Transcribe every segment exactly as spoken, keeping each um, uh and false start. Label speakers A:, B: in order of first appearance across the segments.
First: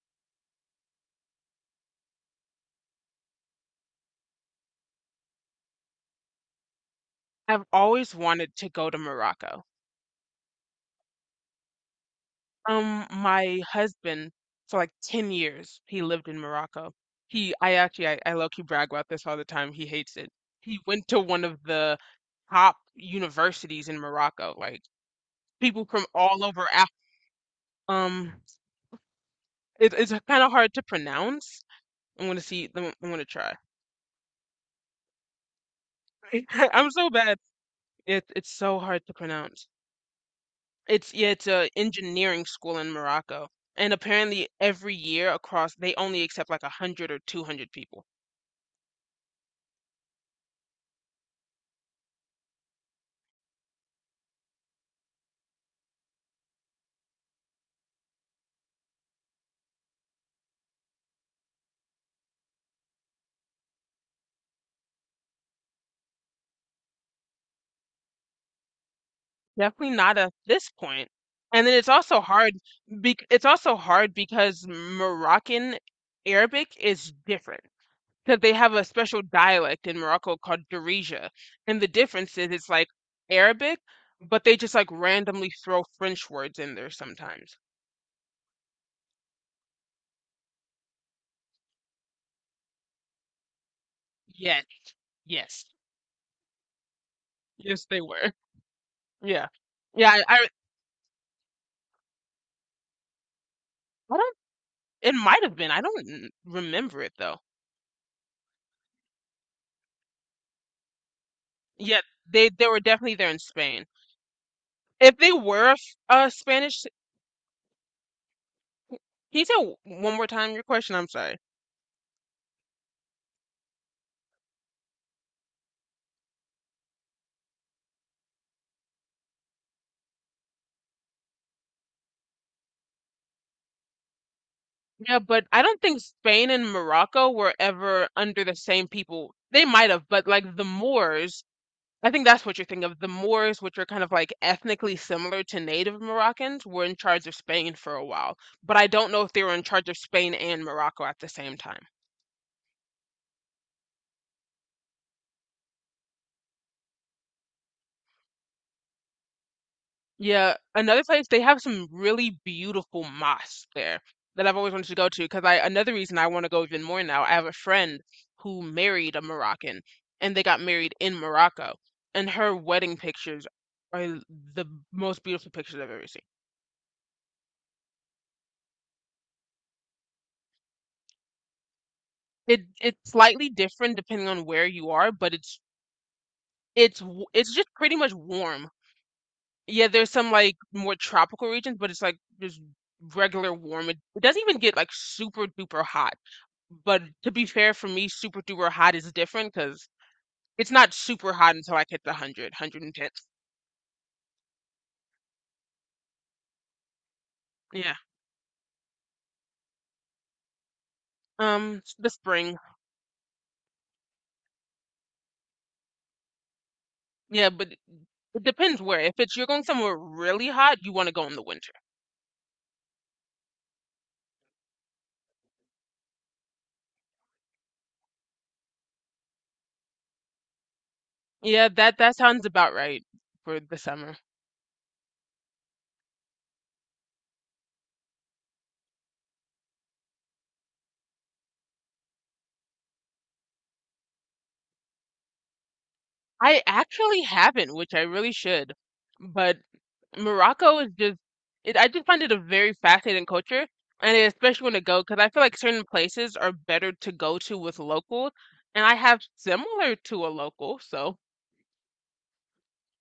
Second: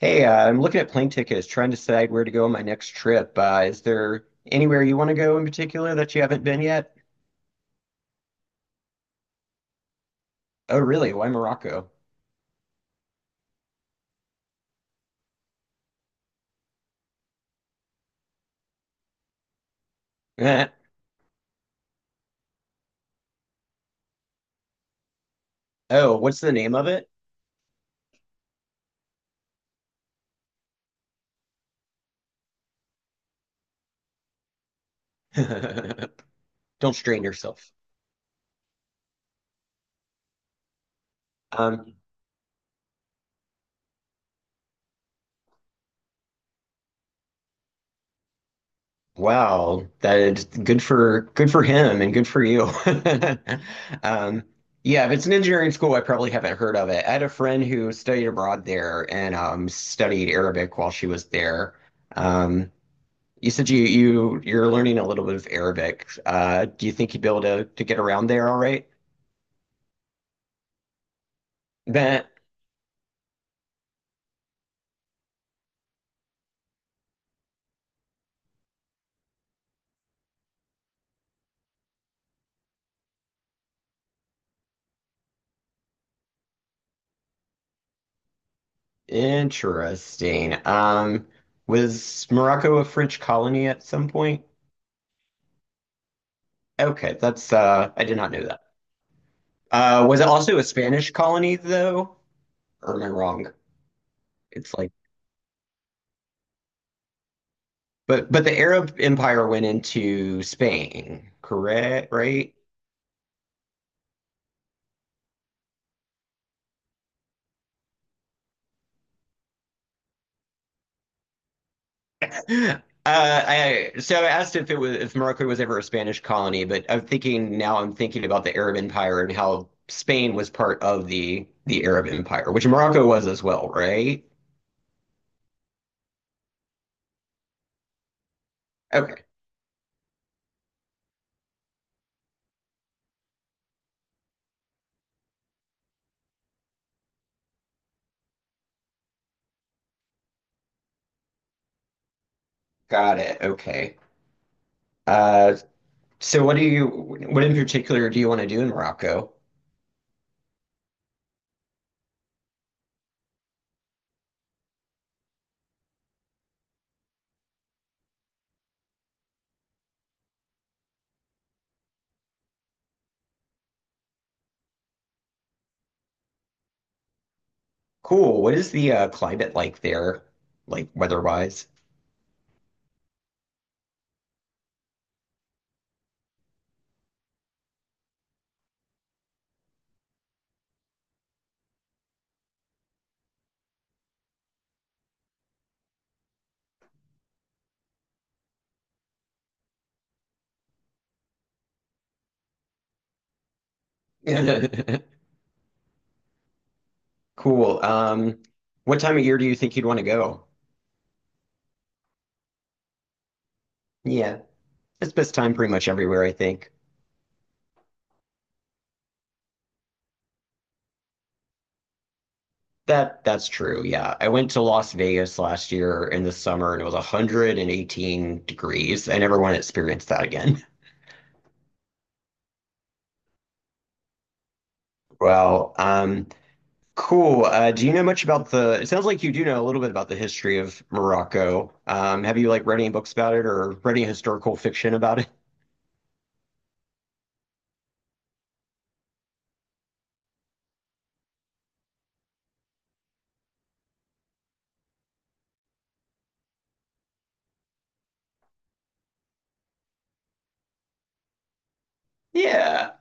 A: Hey, uh, I'm looking at plane tickets, trying to decide where to go on my next trip. Uh, is there anywhere you want to go in particular that you haven't been yet?
B: I've always wanted to go to Morocco.
A: Oh, really? Why Morocco?
B: Um, my husband, for like ten years, he lived in Morocco. He, I actually, I, I low-key brag about this all the time. He hates it.
A: Eh.
B: He went to one of the top universities in Morocco, like people from
A: Oh, what's
B: all
A: the
B: over
A: name of
B: Af
A: it?
B: Um, it, it's kind of hard to pronounce. I'm gonna see, I'm gonna try. I'm
A: Don't
B: so
A: strain
B: bad.
A: yourself.
B: It, it's so hard to pronounce. It's yeah, it's a
A: Um,
B: engineering school in Morocco. And apparently every year across they only accept like a hundred or two hundred people.
A: wow, that is good for good for him and good for you. Um, yeah, if it's an engineering school, I probably haven't heard of it. I had a friend who studied abroad there and um, studied Arabic while she was there. Um, You said you, you you're learning a little bit of Arabic. Uh, do you think you'd be able to to get around there all right?
B: Definitely not at this point. And then it's also
A: That
B: hard bec it's also hard because Moroccan Arabic is different. Because they have a special dialect in Morocco called Darija. And the difference is it's like Arabic, but they just like randomly throw French words in there sometimes.
A: interesting. Um, was Morocco a French colony at some point?
B: Yes, yes.
A: Okay, that's
B: Yes,
A: uh
B: they
A: I did not
B: were.
A: know that.
B: Yeah.
A: Uh,
B: Yeah,
A: was
B: I,
A: it
B: I
A: also a Spanish colony though? Or am I wrong?
B: I don't
A: It's like
B: It might have been. I don't n- remember it though.
A: but but the Arab Empire went into Spain,
B: Yet
A: correct?
B: they
A: Right?
B: they were definitely there in Spain. If they were f- uh Spanish, can you tell one more time your question? I'm sorry.
A: Uh, I so I asked if it was if Morocco was ever a Spanish colony, but I'm thinking now I'm thinking about the Arab Empire and how Spain was part of the the Arab Empire, which Morocco was as well, right?
B: Yeah, but I don't think Spain and Morocco were ever under the same
A: Okay,
B: people. They might have, but like the Moors, I think that's what you're thinking of. The Moors, which are kind of like ethnically similar to native Moroccans, were in charge of Spain for a while. But I don't know if they were in charge of Spain and Morocco at the same time.
A: got it. Okay. Uh, so what do you what in particular do you want to do in Morocco?
B: Yeah, another place they have some really beautiful mosques there that I've always wanted to go to because I another reason I want to go even more now. I have a friend who married a Moroccan and they got married in Morocco and her wedding pictures are the most beautiful pictures I've ever seen.
A: Cool. What is the uh, climate like there, like weather-wise?
B: It it's slightly different depending on where you are, but it's it's w- it's just pretty much warm. Yeah, there's some like more tropical regions, but it's like just regular warm. It, it doesn't even get like super duper hot. But to be fair, for me, super duper hot is different because it's not super hot until I hit the one hundred,
A: Cool.
B: yeah.
A: Um, what time of year do you think you'd want to go?
B: Um, s- the spring.
A: Yeah, it's best time pretty much everywhere, I think.
B: Yeah, but it depends where. If it's you're going somewhere really hot, you want to go in the winter.
A: That that's true. Yeah. I went to Las Vegas last year in the summer and it was one hundred eighteen degrees. I never want to experience that again.
B: Yeah, that that sounds about right for the summer.
A: Well, um, cool. Uh, do you know much about the, it sounds like you do know a little bit about the history of Morocco. Um, have you like read any books about it or read any historical fiction about it?
B: I actually haven't, which I really should. But Morocco is just it, I just find it a very fascinating culture, and especially when to go because I feel like certain places are better to go to with locals, and I have similar to a local, so
A: Yeah.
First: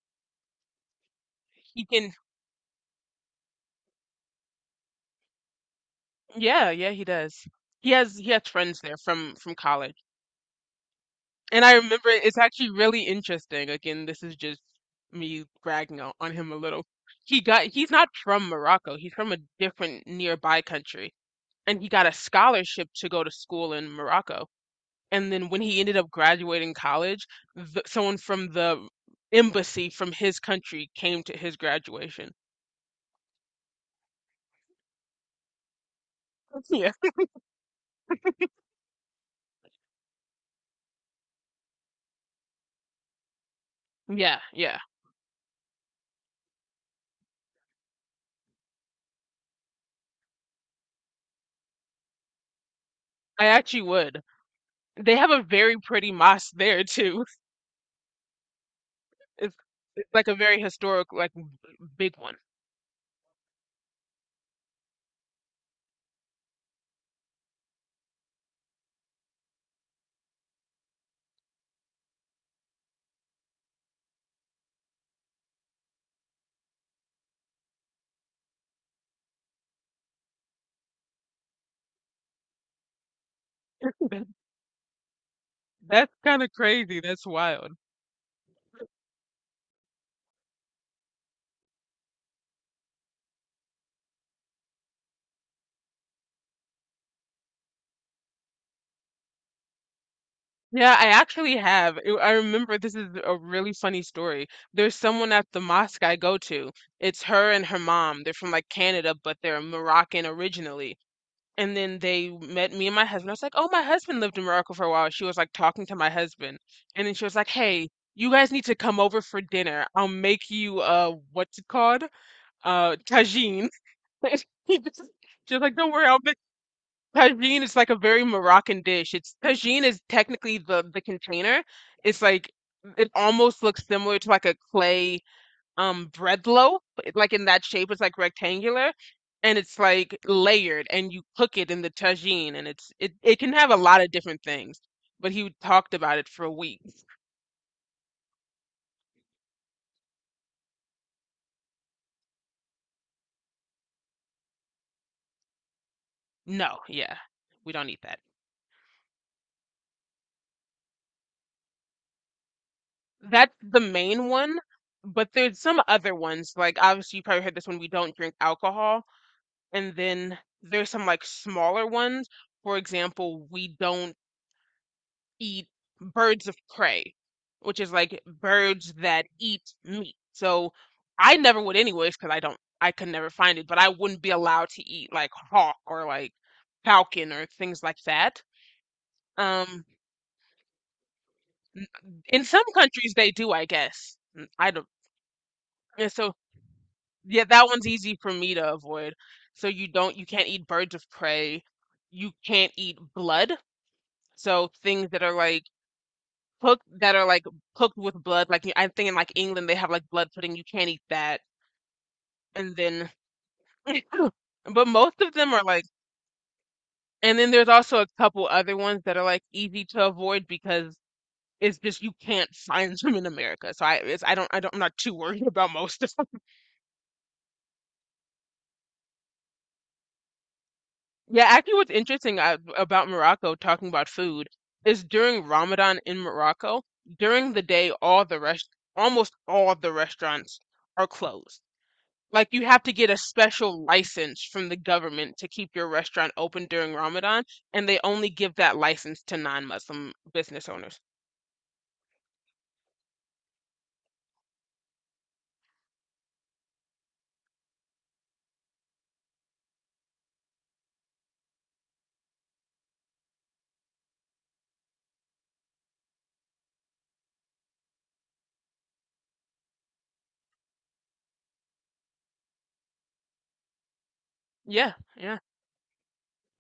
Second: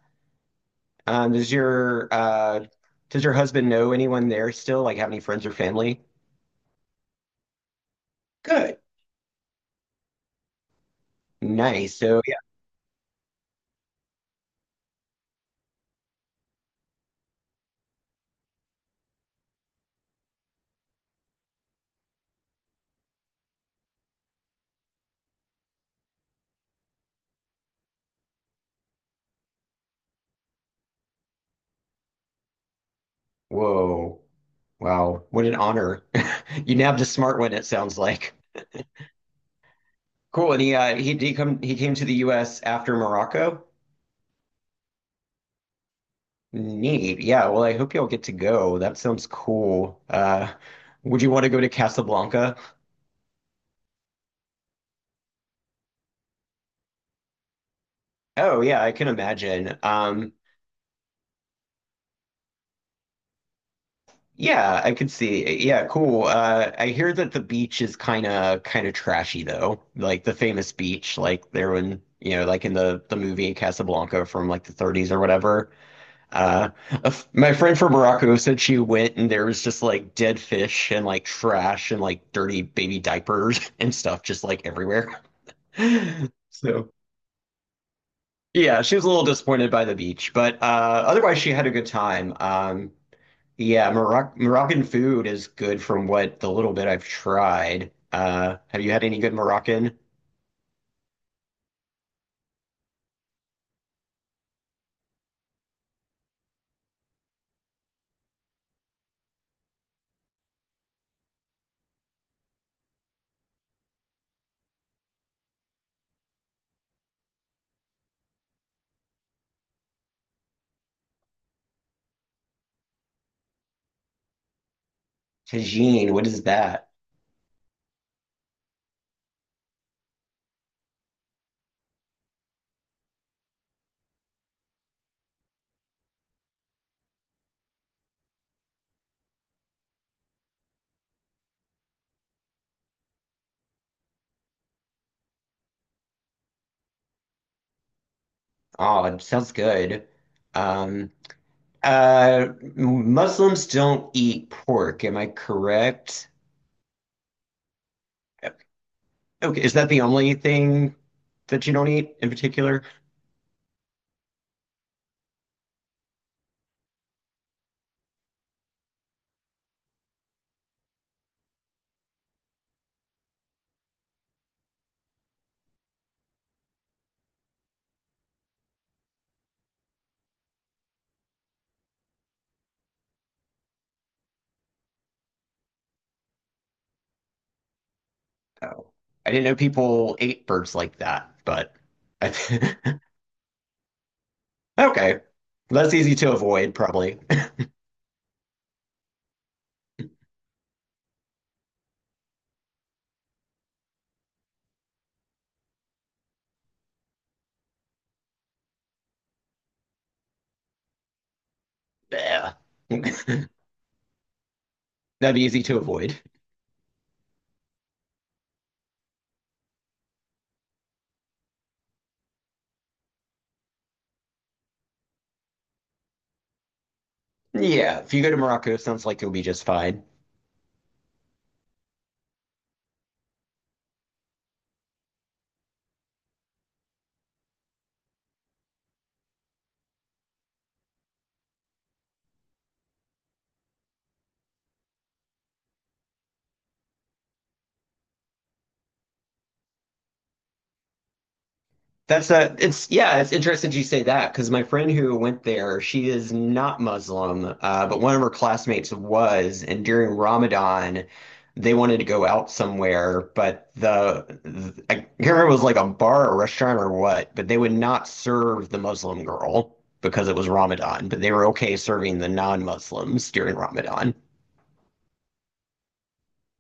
A: Um, does
B: he
A: your
B: can.
A: uh does your husband know anyone there still? Like have any friends or family?
B: Yeah, yeah, he does. He has he has friends
A: Good.
B: there from from college, and I
A: Nice.
B: remember
A: So yeah.
B: it's actually really interesting. Again, this is just me bragging on, on him a little. He got he's not from Morocco. He's from a different nearby country and he got a scholarship to go to school in Morocco. And then when he ended up graduating college, the, someone from the embassy from his country came to his graduation.
A: Whoa. Wow, what an honor. You
B: Yeah.
A: nabbed a smart one, it sounds like. Cool. And he uh he he come he came to the U S after Morocco.
B: Yeah, yeah.
A: Neat. Yeah, well I hope y'all get to go. That sounds cool. Uh would you want to go to Casablanca?
B: I actually would. They have a very pretty mosque there too.
A: Oh yeah, I can
B: It's,
A: imagine.
B: it's like
A: Um
B: a very historic, like big one.
A: yeah, I could see. Yeah, cool. Uh I hear that the beach is kind of kind of trashy though. Like the famous beach like there when, you know, like in the the movie Casablanca from like the thirties or whatever. Uh, a f- my friend from Morocco said she went and there was just like dead fish and like trash and like dirty baby diapers and stuff just like everywhere.
B: That's kind of
A: So
B: crazy. That's wild.
A: yeah, she was a little disappointed by the beach, but uh, otherwise she had a good time. Um, yeah, Moroc Moroccan food is good from what the little bit I've tried. Uh, have you had any good Moroccan?
B: Yeah, I actually have. I I remember this is a really funny story. There's someone at the mosque I go to. It's her and her mom. They're from like Canada, but they're Moroccan originally. And then they met me and my husband. I was like, "Oh, my husband lived in Morocco for a while." She was like talking to my husband, and then she was like, "Hey, you guys need to come over for dinner. I'll make you uh, what's it called? Uh, tagine." She was like, "Don't worry,
A: Tagine,
B: I'll
A: what
B: make."
A: is that?
B: Tagine is like a very Moroccan dish. It's tagine is technically the the container. It's like it almost looks similar to like a clay um bread loaf. It- Like in that shape, it's like rectangular and it's like layered and you cook it in the tagine and it's it, it can have a lot of different things. But he talked about it for a week.
A: Oh, it sounds good. Um, Uh, Muslims don't eat pork, am I correct?
B: No, yeah. We don't eat that.
A: Okay, is that the only thing that you don't eat in particular?
B: That's the main one, but there's some other ones. Like obviously you probably heard this one, we don't drink alcohol. And then there's some like smaller ones. For example, we don't eat birds of prey, which is like birds that eat meat. So I never would anyways, because I don't, I could never find it, but I wouldn't be allowed to eat like hawk or like falcon or things like that.
A: Oh, I didn't know
B: Um,
A: people ate birds like that, but
B: n- in some
A: I,
B: countries they do, I guess. N- I don't,
A: okay, that's
B: yeah,
A: easy to
B: so
A: avoid, probably.
B: yeah, that one's easy for me to avoid. So you don't, you can't eat birds of prey. You can't eat blood. So things that are like cooked that are like cooked with blood, like I think in like England they have like blood pudding, you can't eat that.
A: Yeah.
B: And then
A: That'd
B: but most of
A: be
B: them are
A: easy to
B: like
A: avoid.
B: and then there's also a couple other ones that are like easy to avoid because it's just you can't find them in America. So I it's, I don't I don't I'm not too worried about most of them.
A: Yeah, if you go to Morocco, it sounds like you'll be just fine.
B: Yeah, actually what's interesting uh, about Morocco talking about food is during Ramadan in Morocco, during the day all the rest almost all the restaurants are closed. Like you have to get a special license from the government to keep your restaurant open during Ramadan, and they only give that license to non-Muslim business owners.
A: That's a, it's, yeah, it's interesting you say that because my friend who went there, she is not Muslim, uh, but one of her classmates was. And during Ramadan, they wanted to go out somewhere, but the, the- I can't remember if it was like a bar or restaurant or what, but they would not serve the Muslim girl because it was Ramadan, but they were okay serving the non-Muslims during Ramadan.
B: Yeah, yeah.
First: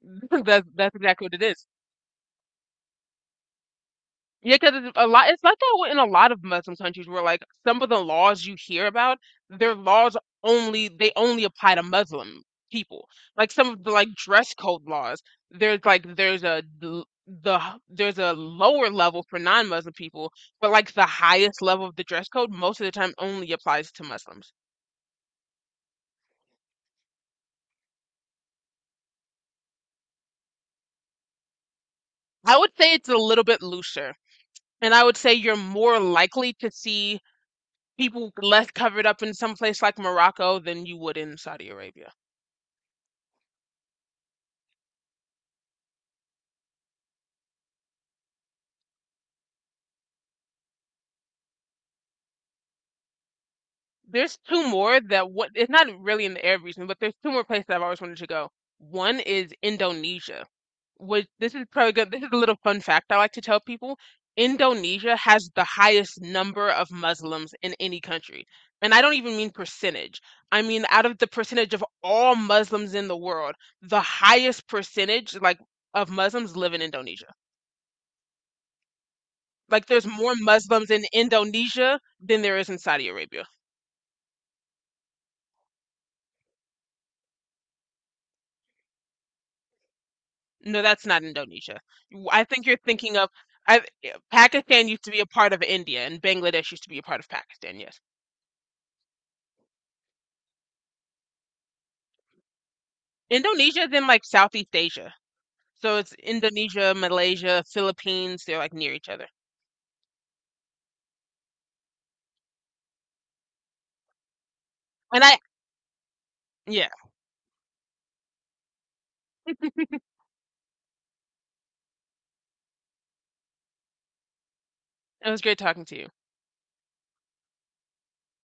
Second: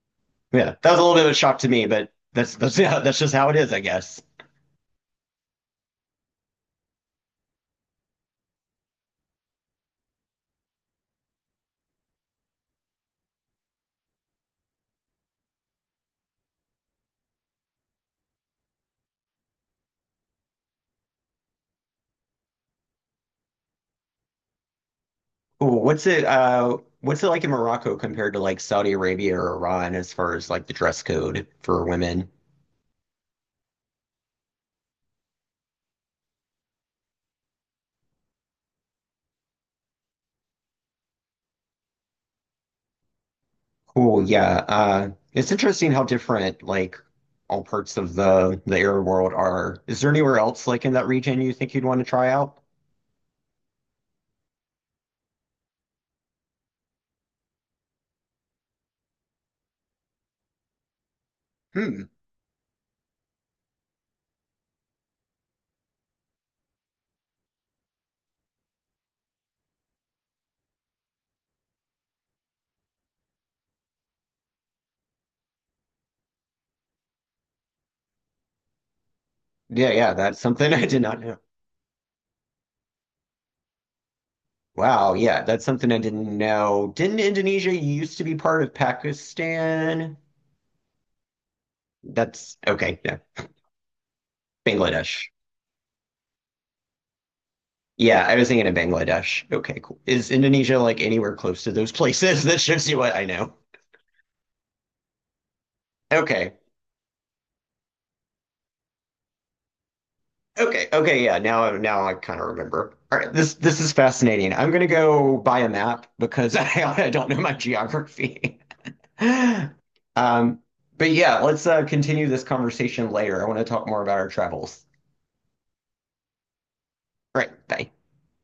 B: That's
A: Yeah, that
B: that's
A: was a little
B: exactly
A: bit of
B: what
A: a
B: it
A: shock
B: is.
A: to me, but that's, that's, yeah, that's just how it is, I guess.
B: Yeah, because a lot, it's like that in a lot of Muslim countries where like some of the laws you hear about, their laws only they only apply to Muslim people. Like some of the like dress code laws, there's like there's a l- the h- there's a lower level for non-Muslim people, but like the highest level of the dress code most of the time only applies to Muslims.
A: Ooh, what's it uh what's it like in Morocco compared to like Saudi Arabia or Iran as far as like the dress code for women?
B: I would say it's a little bit looser, and I would say you're more likely to see people less covered up in some place like Morocco than you would in Saudi Arabia.
A: Cool, yeah. Uh it's interesting how different like all parts of the the Arab world are. Is there anywhere else like in that region you think you'd want to try out?
B: There's two more that what it's not really in the Arab region, but there's two more places I've always wanted to go. One is Indonesia, which this is probably
A: Hmm.
B: good. This is a little fun fact I like to tell people. Indonesia has the highest number of Muslims in any country. And I don't even mean percentage. I mean out of the percentage of all Muslims in the world, the highest percentage like of Muslims live in Indonesia. Like
A: Yeah,
B: there's
A: yeah,
B: more
A: that's something I
B: Muslims
A: did
B: in
A: not know.
B: Indonesia than there is in Saudi Arabia.
A: Wow, yeah, that's something I didn't know. Didn't Indonesia used to be part of Pakistan?
B: No, that's not Indonesia. W- I
A: That's
B: think you're
A: okay,
B: thinking
A: yeah.
B: of I, yeah, Pakistan used to be a
A: Bangladesh.
B: part of India, and Bangladesh used to be a part of Pakistan, yes.
A: Yeah, I was thinking of Bangladesh. Okay, cool. Is Indonesia like anywhere close to those places? That shows you what I know.
B: Indonesia is in like Southeast Asia. So it's
A: Okay.
B: Indonesia, Malaysia, Philippines, they're like near each other.
A: Okay. Okay, yeah. Now now I kind of remember. All right, this this is fascinating. I'm gonna
B: And I,
A: go buy a map because I,
B: yeah,
A: I don't know my geography. Um, but yeah, let's uh, continue this conversation later. I want to talk more about our travels.
B: it was great talking to you.
A: All right, bye.